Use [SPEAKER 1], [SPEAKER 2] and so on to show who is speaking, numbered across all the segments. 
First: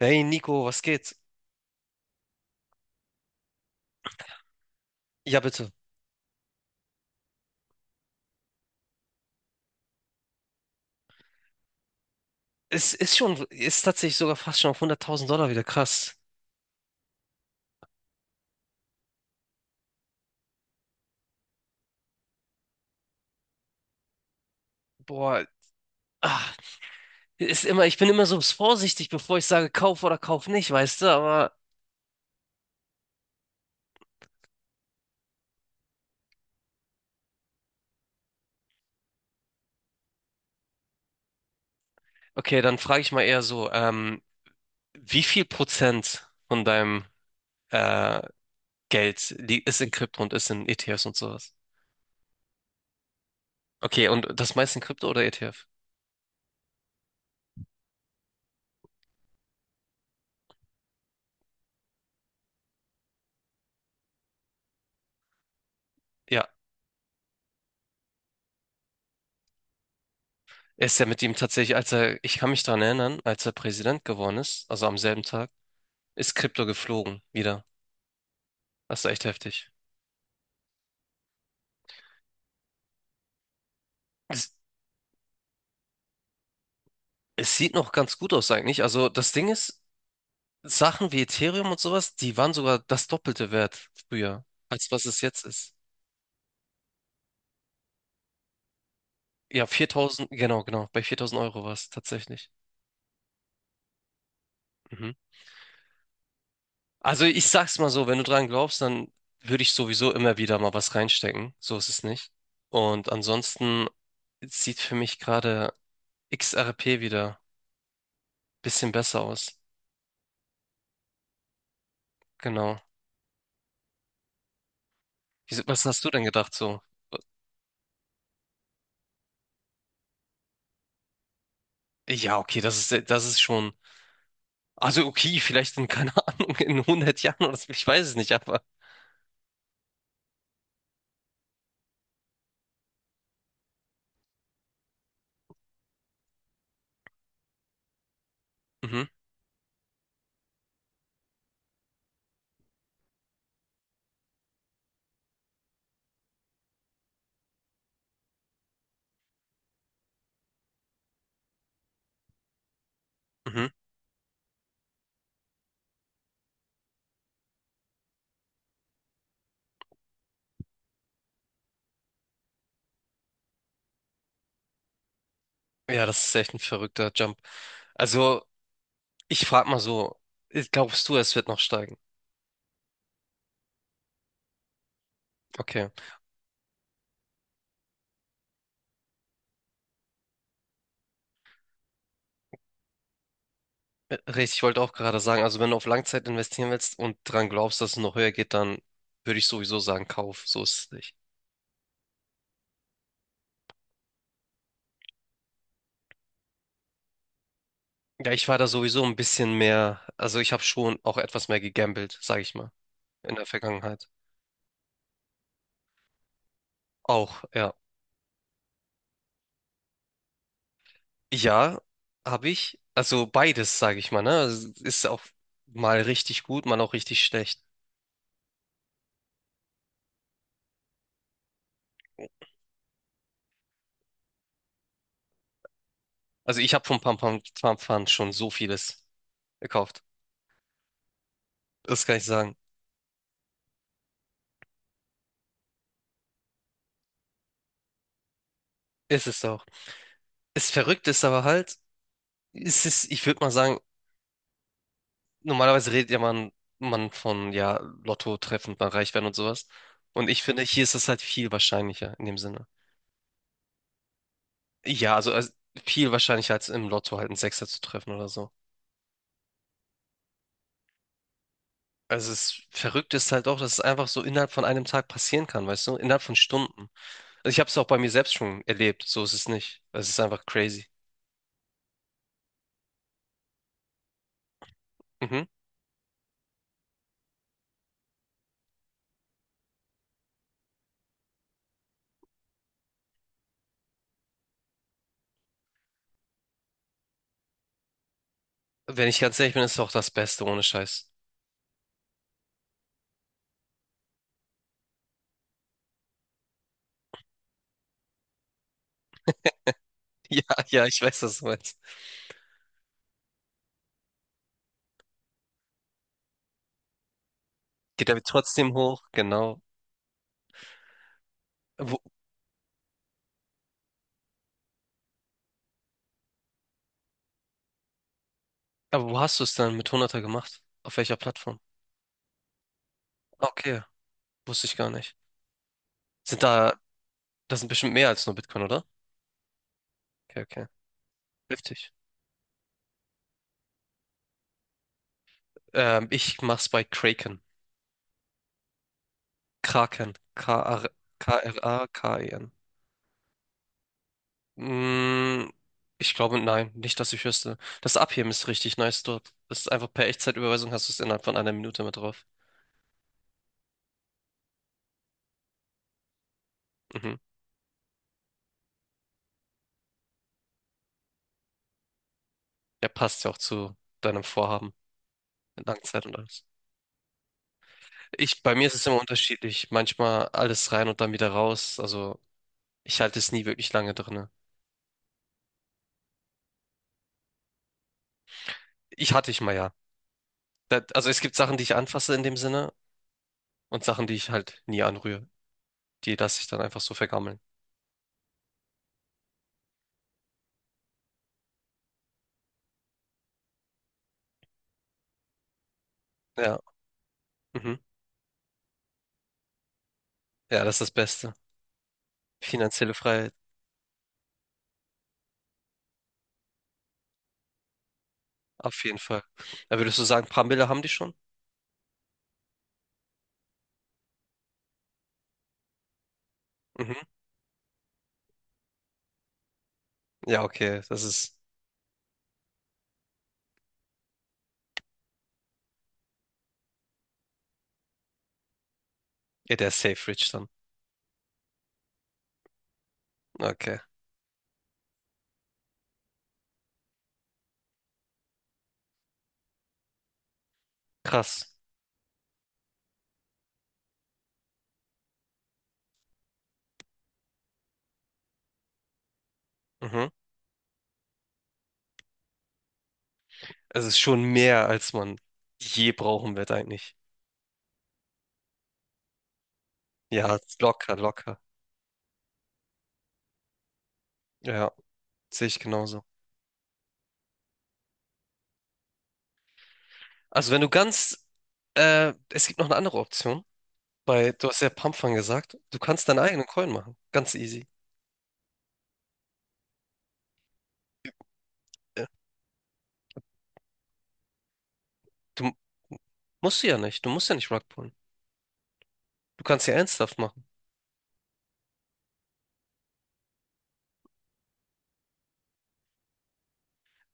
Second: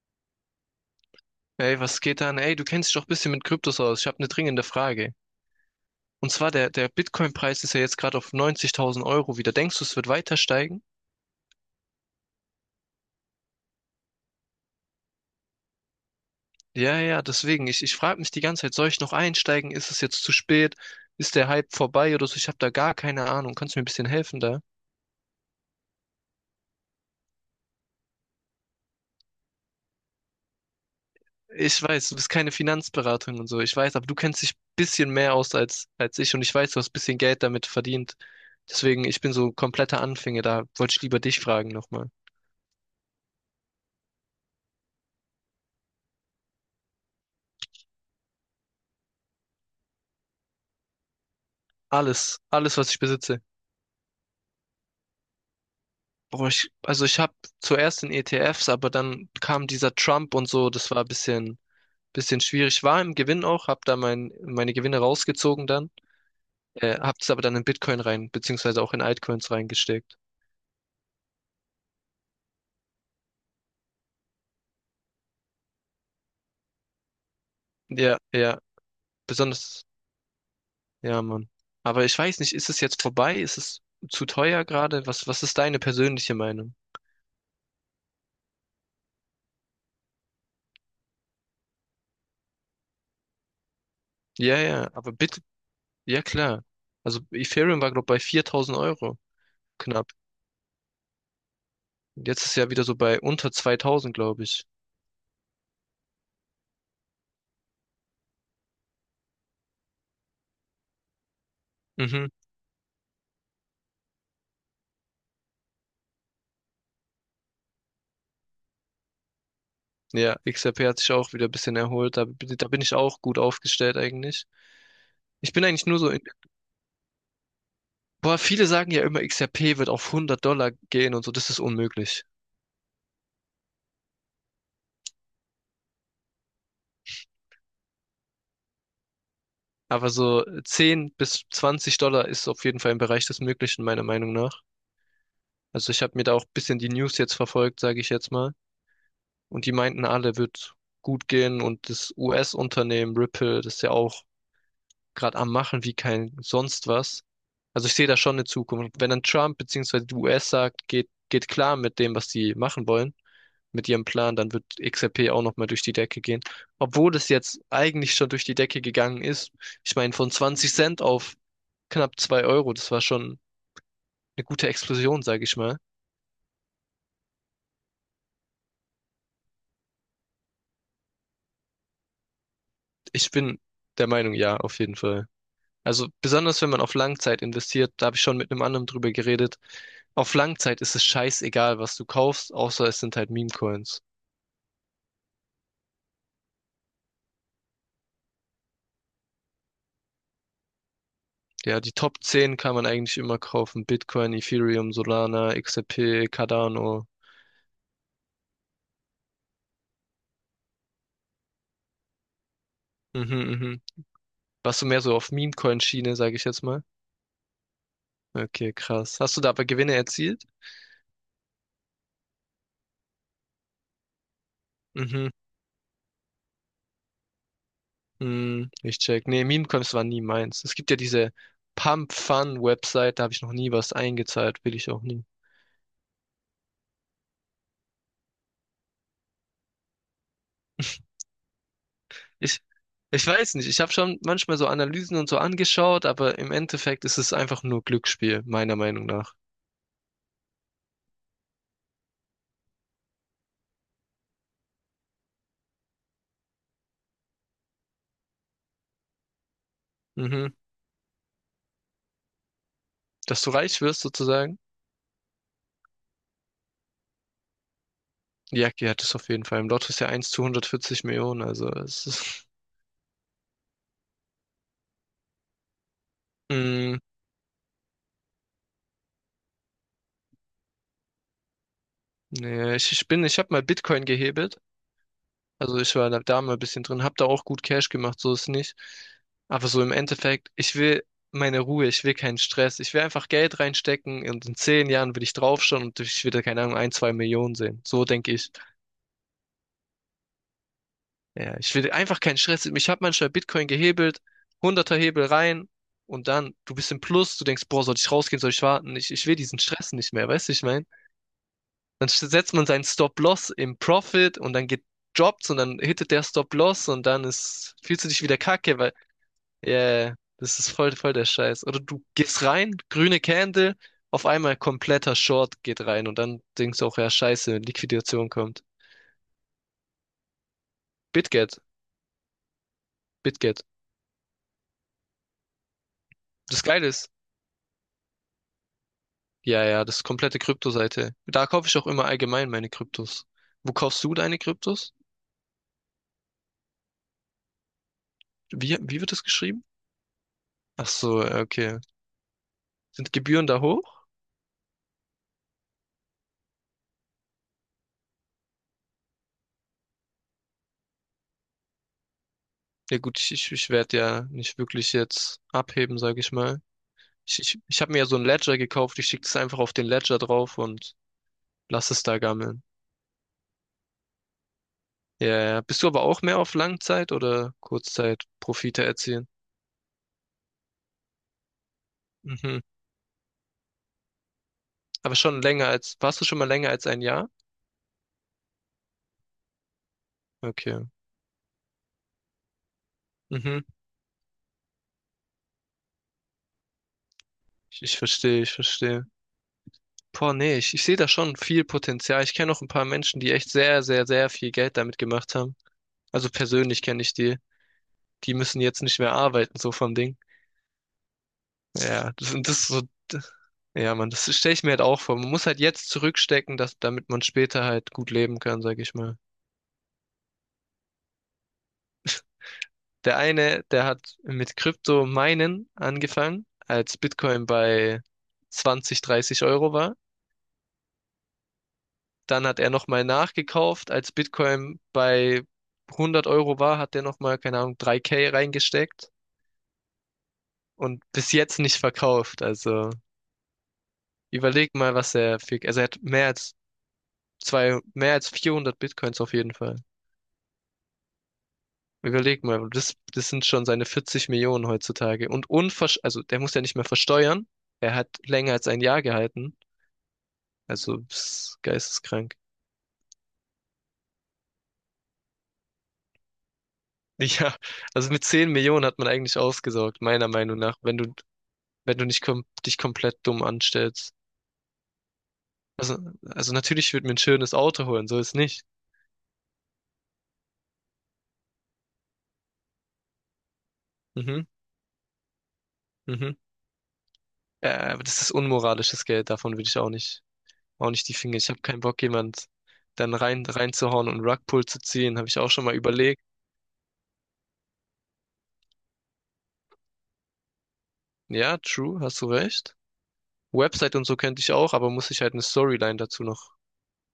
[SPEAKER 1] Hey Nico, was geht?
[SPEAKER 2] Ey, was geht an? Ey, du kennst dich doch ein bisschen mit Kryptos aus. Ich habe eine dringende Frage.
[SPEAKER 1] Ja, bitte.
[SPEAKER 2] Und zwar, der Bitcoin-Preis ist ja jetzt gerade auf 90.000 € wieder. Denkst du, es wird weiter steigen?
[SPEAKER 1] Es ist tatsächlich sogar fast schon auf $100.000 wieder krass.
[SPEAKER 2] Ja, ja, deswegen. Ich frage mich die ganze Zeit, soll ich noch einsteigen? Ist es jetzt zu spät? Ist der Hype vorbei oder so? Ich habe da gar keine Ahnung. Kannst du mir ein bisschen helfen da?
[SPEAKER 1] Boah, ah, ich bin immer so vorsichtig, bevor ich sage, kauf oder kauf nicht, weißt du? Aber
[SPEAKER 2] Ich weiß, du bist keine Finanzberatung und so. Ich weiß, aber du kennst dich ein bisschen mehr aus als ich, und ich weiß, du hast ein bisschen Geld damit verdient. Deswegen, ich bin so kompletter Anfänger. Da wollte ich lieber dich fragen nochmal.
[SPEAKER 1] okay, dann frage ich mal eher so, wie viel Prozent von deinem äh, ist in Krypto und ist in ETFs und sowas?
[SPEAKER 2] Alles, alles, was ich besitze.
[SPEAKER 1] Okay, und das meiste in Krypto oder ETF?
[SPEAKER 2] Boah, also ich habe zuerst in ETFs, aber dann kam dieser Trump und so, das war ein bisschen schwierig. War im Gewinn auch, habe da meine Gewinne rausgezogen dann,
[SPEAKER 1] Ja,
[SPEAKER 2] habe es aber dann in Bitcoin rein, beziehungsweise auch in Altcoins reingesteckt.
[SPEAKER 1] er ist ja mit ihm tatsächlich, als er, ich kann mich daran erinnern, als er Präsident geworden ist, also am selben Tag, ist Krypto geflogen wieder.
[SPEAKER 2] Ja, ja,
[SPEAKER 1] Das ist echt heftig.
[SPEAKER 2] besonders, ja, Mann. Aber ich weiß nicht, ist es jetzt vorbei? Ist es zu
[SPEAKER 1] Es,
[SPEAKER 2] teuer gerade? Was ist deine persönliche Meinung?
[SPEAKER 1] es sieht noch ganz gut aus eigentlich. Also das Ding ist, Sachen wie Ethereum und sowas, die waren sogar das Doppelte wert früher,
[SPEAKER 2] Ja,
[SPEAKER 1] als
[SPEAKER 2] ja,
[SPEAKER 1] was
[SPEAKER 2] aber
[SPEAKER 1] es
[SPEAKER 2] bitte,
[SPEAKER 1] jetzt ist.
[SPEAKER 2] ja klar. Also Ethereum war, glaube ich, bei 4.000 €
[SPEAKER 1] Ja,
[SPEAKER 2] knapp.
[SPEAKER 1] viertausend, genau, genau. Bei 4.000 Euro war es
[SPEAKER 2] Und jetzt
[SPEAKER 1] tatsächlich.
[SPEAKER 2] ist ja wieder so bei unter 2.000, glaube ich.
[SPEAKER 1] Mhm. Also ich sag's mal so, wenn du dran glaubst, dann würde ich sowieso immer wieder mal was reinstecken. So ist es nicht.
[SPEAKER 2] Mhm.
[SPEAKER 1] Und ansonsten sieht für mich gerade XRP wieder ein bisschen besser aus.
[SPEAKER 2] Ja, XRP hat sich auch wieder ein bisschen erholt. Da
[SPEAKER 1] Genau.
[SPEAKER 2] bin ich auch gut aufgestellt eigentlich. Ich bin
[SPEAKER 1] Was
[SPEAKER 2] eigentlich nur
[SPEAKER 1] hast du
[SPEAKER 2] so in,
[SPEAKER 1] denn gedacht so?
[SPEAKER 2] boah, viele sagen ja immer, XRP wird auf 100 $ gehen und so, das ist unmöglich.
[SPEAKER 1] Ja, okay, das ist schon. Also okay, vielleicht in, keine Ahnung, in 100 Jahren oder so, ich weiß es nicht, aber
[SPEAKER 2] Aber so 10 bis 20 $ ist auf jeden Fall im Bereich des Möglichen, meiner Meinung nach. Also ich habe mir da auch ein bisschen die News jetzt verfolgt, sage ich jetzt mal.
[SPEAKER 1] mhm,
[SPEAKER 2] Und die meinten alle, wird gut gehen. Und das US-Unternehmen Ripple, das ist ja auch gerade am Machen wie kein sonst was. Also ich sehe da schon eine Zukunft. Wenn dann Trump beziehungsweise die US sagt, geht klar mit dem, was die machen wollen,
[SPEAKER 1] mhm.
[SPEAKER 2] mit ihrem Plan, dann wird XRP auch nochmal durch die Decke gehen. Obwohl es jetzt eigentlich schon durch die Decke gegangen ist. Ich meine, von 20 Cent auf knapp 2 Euro, das war schon eine gute Explosion, sage ich mal.
[SPEAKER 1] Ja, das ist echt ein verrückter Jump. Also, ich frage mal so, glaubst du, es wird noch steigen?
[SPEAKER 2] Ich bin der Meinung, ja, auf jeden Fall.
[SPEAKER 1] Okay.
[SPEAKER 2] Also besonders wenn man auf Langzeit investiert, da habe ich schon mit einem anderen drüber geredet. Auf Langzeit ist es scheißegal, was du kaufst, außer es sind halt Meme-Coins.
[SPEAKER 1] Richtig, ich wollte auch gerade sagen, also wenn du auf Langzeit investieren willst und dran glaubst, dass es noch höher geht, dann würde ich sowieso sagen, kauf, so ist es nicht.
[SPEAKER 2] Ja, die Top 10 kann man eigentlich immer kaufen. Bitcoin, Ethereum, Solana, XRP, Cardano.
[SPEAKER 1] Ja, ich war da sowieso ein bisschen mehr, also ich habe schon auch etwas mehr gegambelt, sage ich mal, in der
[SPEAKER 2] Mhm, mhm.
[SPEAKER 1] Vergangenheit.
[SPEAKER 2] Warst du mehr so auf Meme-Coin-Schiene, sage ich jetzt mal?
[SPEAKER 1] Auch, ja.
[SPEAKER 2] Okay, krass. Hast du da aber Gewinne erzielt?
[SPEAKER 1] Ja, habe ich. Also beides, sage ich mal, ne? Also ist auch
[SPEAKER 2] Mhm,
[SPEAKER 1] mal richtig gut, mal auch richtig schlecht.
[SPEAKER 2] hm, ich check. Nee, Meme-Coins war nie meins. Es gibt ja diese Pump-Fun-Website, da habe ich noch nie was eingezahlt, will ich auch nie.
[SPEAKER 1] Also ich habe von Pampam schon so vieles gekauft. Das kann ich sagen.
[SPEAKER 2] Ich, ich weiß nicht. Ich habe schon manchmal so Analysen und so angeschaut, aber im Endeffekt ist es einfach nur Glücksspiel, meiner Meinung
[SPEAKER 1] Ist
[SPEAKER 2] nach.
[SPEAKER 1] es auch. Es verrückt ist aber halt, ich würde mal sagen, normalerweise redet ja man von, ja, Lotto treffen, mal reich werden und sowas. Und ich
[SPEAKER 2] Mhm.
[SPEAKER 1] finde, hier ist es halt viel wahrscheinlicher in dem Sinne.
[SPEAKER 2] Dass du reich wirst, sozusagen.
[SPEAKER 1] Ja, also viel wahrscheinlicher als im Lotto halt einen Sechser zu treffen oder so.
[SPEAKER 2] Jackie hat es auf jeden Fall. Im Lotto ist ja eins zu 140 Millionen, also es
[SPEAKER 1] Also
[SPEAKER 2] ist.
[SPEAKER 1] es verrückt ist halt auch, dass es einfach so innerhalb von einem Tag passieren kann, weißt du? Innerhalb von Stunden.
[SPEAKER 2] Mm,
[SPEAKER 1] Also ich habe es auch bei mir selbst schon erlebt. So ist es nicht. Es ist einfach crazy.
[SPEAKER 2] nee, ich habe mal Bitcoin gehebelt.
[SPEAKER 1] Mhm.
[SPEAKER 2] Also ich war da mal ein bisschen drin, habe da auch gut Cash gemacht, so ist nicht. Aber so im Endeffekt, ich will meine Ruhe, ich will keinen Stress. Ich will einfach Geld reinstecken und in 10 Jahren will ich draufschauen und ich will da, keine Ahnung, ein, 2 Millionen sehen. So denke ich.
[SPEAKER 1] Wenn ich ganz ehrlich bin, ist es auch das Beste ohne Scheiß.
[SPEAKER 2] Ja, ich will einfach keinen Stress. Ich habe manchmal Bitcoin gehebelt, hunderter Hebel rein, und dann, du bist im Plus, du denkst, boah, soll ich rausgehen, soll ich warten? Ich will diesen Stress nicht mehr,
[SPEAKER 1] Ja,
[SPEAKER 2] weißt du, ich
[SPEAKER 1] ja,
[SPEAKER 2] mein?
[SPEAKER 1] ich weiß, was du meinst.
[SPEAKER 2] Dann setzt man seinen Stop-Loss im Profit und dann geht Jobs und dann hittet der Stop-Loss und dann ist, fühlst du
[SPEAKER 1] Geht aber
[SPEAKER 2] dich wieder
[SPEAKER 1] trotzdem
[SPEAKER 2] kacke, weil,
[SPEAKER 1] hoch, genau.
[SPEAKER 2] ja, yeah, das ist voll der Scheiß. Oder
[SPEAKER 1] Wo,
[SPEAKER 2] du gehst rein, grüne Candle, auf einmal kompletter Short geht rein und dann denkst du auch, ja, scheiße, Liquidation kommt.
[SPEAKER 1] aber wo hast du es dann mit hunderter gemacht? Auf welcher Plattform?
[SPEAKER 2] BitGet, BitGet.
[SPEAKER 1] Okay, wusste ich gar nicht. Sind
[SPEAKER 2] Das
[SPEAKER 1] da,
[SPEAKER 2] Geile ist,
[SPEAKER 1] das sind bestimmt mehr als nur Bitcoin, oder?
[SPEAKER 2] ja, ja, das ist komplette
[SPEAKER 1] Okay, okay.
[SPEAKER 2] Kryptoseite. Da kaufe ich auch
[SPEAKER 1] Heftig.
[SPEAKER 2] immer allgemein meine Kryptos. Wo kaufst du deine Kryptos?
[SPEAKER 1] Ich mach's bei Kraken.
[SPEAKER 2] Wie wird das geschrieben?
[SPEAKER 1] Kraken. K R
[SPEAKER 2] Ach so, ja, okay.
[SPEAKER 1] K-R-A-K-E-N.
[SPEAKER 2] Sind Gebühren da hoch?
[SPEAKER 1] Mm, ich glaube, nein, nicht, dass ich wüsste. Das Abheben ist richtig nice dort. Das ist einfach per Echtzeitüberweisung hast du es innerhalb von einer Minute mit drauf.
[SPEAKER 2] Ja gut, ich werde ja nicht wirklich jetzt abheben, sage ich mal.
[SPEAKER 1] Mhm.
[SPEAKER 2] Ich habe mir ja so ein Ledger gekauft. Ich schicke das einfach auf den Ledger drauf und lass es da gammeln.
[SPEAKER 1] Ja, passt ja auch zu deinem Vorhaben
[SPEAKER 2] Ja, ja.
[SPEAKER 1] mit
[SPEAKER 2] Bist du aber
[SPEAKER 1] Langzeit und
[SPEAKER 2] auch mehr
[SPEAKER 1] alles.
[SPEAKER 2] auf Langzeit- oder
[SPEAKER 1] Ich, bei mir ist
[SPEAKER 2] Kurzzeit-Profite
[SPEAKER 1] es immer
[SPEAKER 2] erzielen?
[SPEAKER 1] unterschiedlich. Manchmal alles rein und dann wieder raus. Also
[SPEAKER 2] Mhm.
[SPEAKER 1] ich halte es nie wirklich lange drinne.
[SPEAKER 2] Aber schon länger als, warst du schon mal länger als ein Jahr?
[SPEAKER 1] Ich hatte ich mal ja.
[SPEAKER 2] Okay.
[SPEAKER 1] Das, also es gibt Sachen, die ich anfasse in dem Sinne
[SPEAKER 2] Mhm.
[SPEAKER 1] und Sachen, die ich halt nie anrühre. Die lasse ich dann einfach so vergammeln.
[SPEAKER 2] Ich verstehe, ich verstehe. Boah, nee, ich sehe da schon viel Potenzial. Ich kenne auch ein paar Menschen, die echt sehr, sehr, sehr viel Geld damit gemacht haben. Also
[SPEAKER 1] Ja,
[SPEAKER 2] persönlich kenne ich die.
[SPEAKER 1] mhm.
[SPEAKER 2] Die müssen jetzt nicht mehr arbeiten, so vom Ding.
[SPEAKER 1] Ja, das ist das Beste.
[SPEAKER 2] Ja, das ist so,
[SPEAKER 1] Finanzielle Freiheit.
[SPEAKER 2] ja, Mann, das stelle ich mir halt auch vor. Man muss halt jetzt zurückstecken, damit man später halt gut leben kann, sag
[SPEAKER 1] Auf
[SPEAKER 2] ich
[SPEAKER 1] jeden
[SPEAKER 2] mal.
[SPEAKER 1] Fall. Da würdest du sagen, paar Mille haben die schon?
[SPEAKER 2] Der eine, der hat mit Krypto-Minen angefangen, als
[SPEAKER 1] Mhm.
[SPEAKER 2] Bitcoin bei 20, 30 € war.
[SPEAKER 1] Ja, okay. Das ist
[SPEAKER 2] Dann hat er nochmal nachgekauft, als Bitcoin bei 100 € war, hat er nochmal, keine Ahnung, 3K reingesteckt
[SPEAKER 1] ja der Safe Rich dann.
[SPEAKER 2] und bis jetzt nicht verkauft. Also
[SPEAKER 1] Okay.
[SPEAKER 2] überleg mal, was er für, also er hat mehr als zwei, mehr als 400 Bitcoins auf jeden Fall.
[SPEAKER 1] Krass.
[SPEAKER 2] Überleg mal, das sind schon seine 40 Millionen heutzutage. Und unversch, also der muss ja nicht mehr versteuern. Er hat länger als ein Jahr gehalten.
[SPEAKER 1] Mhm.
[SPEAKER 2] Also, das geisteskrank.
[SPEAKER 1] Es ist schon mehr, als man je brauchen wird eigentlich.
[SPEAKER 2] Ja, also mit 10 Millionen hat man eigentlich ausgesorgt, meiner
[SPEAKER 1] Ja,
[SPEAKER 2] Meinung nach,
[SPEAKER 1] locker,
[SPEAKER 2] wenn du
[SPEAKER 1] locker.
[SPEAKER 2] wenn du nicht kom dich komplett dumm anstellst.
[SPEAKER 1] Ja, sehe ich
[SPEAKER 2] Also,
[SPEAKER 1] genauso.
[SPEAKER 2] also natürlich, ich würde mir ein schönes Auto holen, so ist nicht.
[SPEAKER 1] Also wenn du ganz, es gibt noch eine andere Option, weil
[SPEAKER 2] Mhm,
[SPEAKER 1] du hast ja Pumpfang gesagt, du kannst deinen
[SPEAKER 2] mhm.
[SPEAKER 1] eigenen Coin machen. Ganz easy.
[SPEAKER 2] Aber das ist unmoralisches Geld, davon will ich auch nicht die Finger. Ich habe keinen Bock,
[SPEAKER 1] Äh,
[SPEAKER 2] jemand dann reinzuhauen und Rugpull zu ziehen, habe ich auch
[SPEAKER 1] Du
[SPEAKER 2] schon mal überlegt.
[SPEAKER 1] musst du ja nicht. Du musst ja nicht Rug pullen. Du kannst ja ernsthaft machen.
[SPEAKER 2] Ja, true, hast du recht. Website und so könnte ich auch, aber muss ich halt eine Storyline dazu noch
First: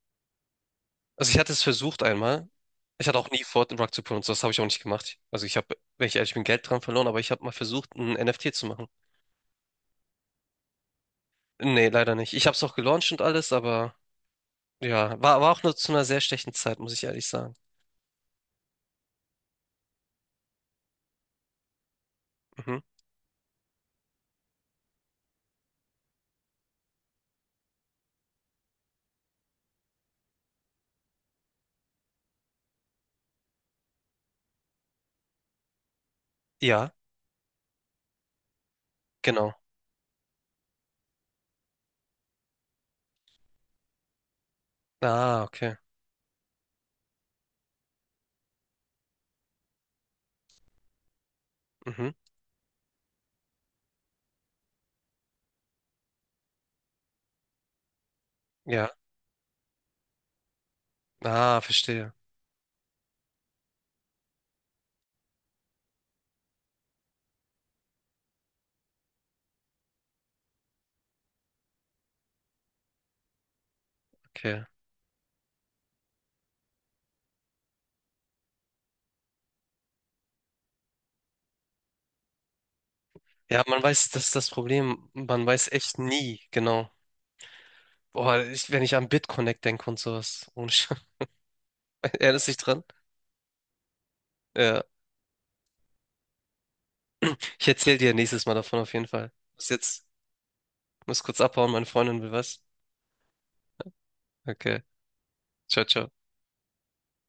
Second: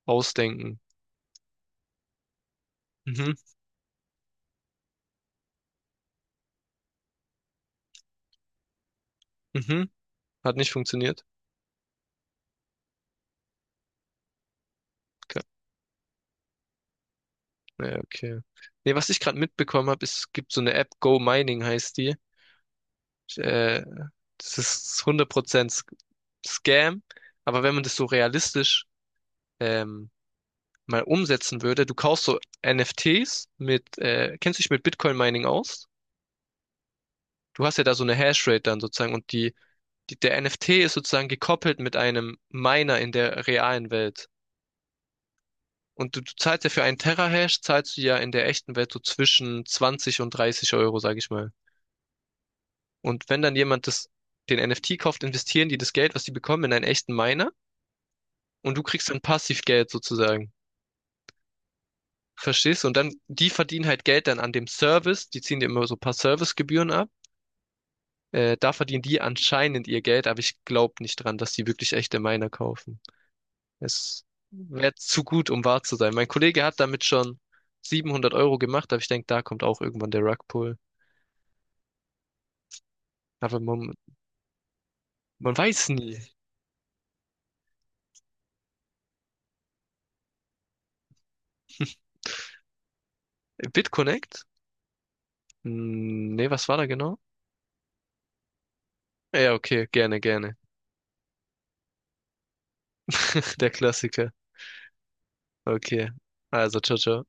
[SPEAKER 2] ausdenken.
[SPEAKER 1] Also ich hatte es versucht einmal. Ich hatte auch
[SPEAKER 2] Mhm,
[SPEAKER 1] nie vor, den Rug zu pullen und so, das habe ich auch nicht gemacht. Also ich habe, wenn ich ehrlich bin, Geld dran verloren, aber ich habe mal versucht, ein NFT zu machen.
[SPEAKER 2] mhm. Hat nicht funktioniert.
[SPEAKER 1] Nee, leider nicht. Ich habe es auch gelauncht und alles, aber ja,
[SPEAKER 2] Okay.
[SPEAKER 1] war auch nur zu einer sehr schlechten Zeit, muss ich ehrlich sagen.
[SPEAKER 2] Ja, okay. Nee, was ich gerade mitbekommen habe, es gibt so eine App, Go Mining heißt die.
[SPEAKER 1] Mhm.
[SPEAKER 2] Äh, Das ist 100% Scam. Aber wenn man das so realistisch ähm, mal umsetzen würde, du kaufst so NFTs mit, kennst du dich mit Bitcoin Mining aus?
[SPEAKER 1] Ja,
[SPEAKER 2] Du hast ja da so eine Hashrate dann sozusagen und
[SPEAKER 1] genau.
[SPEAKER 2] der NFT ist sozusagen gekoppelt mit einem Miner in der realen Welt.
[SPEAKER 1] Ah, okay.
[SPEAKER 2] Und du zahlst ja für einen Terahash, zahlst du ja in der echten Welt so zwischen 20 und 30 Euro, sag ich mal.
[SPEAKER 1] Mhm.
[SPEAKER 2] Und wenn dann jemand das, den NFT kauft, investieren die das Geld, was die bekommen, in einen echten Miner und du
[SPEAKER 1] Ja.
[SPEAKER 2] kriegst dann Passivgeld sozusagen.
[SPEAKER 1] Ah, verstehe.
[SPEAKER 2] Verstehst du? Und dann, die verdienen halt Geld dann an dem Service, die ziehen dir immer so ein paar Servicegebühren ab. Da verdienen die anscheinend ihr Geld, aber ich glaube nicht dran, dass die wirklich echte Miner kaufen. Es
[SPEAKER 1] Okay.
[SPEAKER 2] wäre zu gut, um wahr zu sein. Mein Kollege hat damit schon 700 € gemacht, aber ich denke, da kommt auch irgendwann der Rugpull. Aber
[SPEAKER 1] Ja, man
[SPEAKER 2] man,
[SPEAKER 1] weiß, das ist das Problem. Man
[SPEAKER 2] man
[SPEAKER 1] weiß
[SPEAKER 2] weiß
[SPEAKER 1] echt
[SPEAKER 2] nie.
[SPEAKER 1] nie, genau. Boah, ich, wenn ich an BitConnect denke und sowas. Ohne Scheiß. Erinnerst du dich dran?
[SPEAKER 2] BitConnect?
[SPEAKER 1] Ja.
[SPEAKER 2] Hm, nee, was war da genau?
[SPEAKER 1] Ich erzähle dir nächstes Mal davon auf jeden Fall.
[SPEAKER 2] Ja,
[SPEAKER 1] Bis
[SPEAKER 2] okay,
[SPEAKER 1] jetzt.
[SPEAKER 2] gerne, gerne.
[SPEAKER 1] Muss kurz abhauen, meine Freundin will was.
[SPEAKER 2] Der Klassiker.
[SPEAKER 1] Okay. Ciao,
[SPEAKER 2] Okay,
[SPEAKER 1] ciao.
[SPEAKER 2] also, ciao, ciao.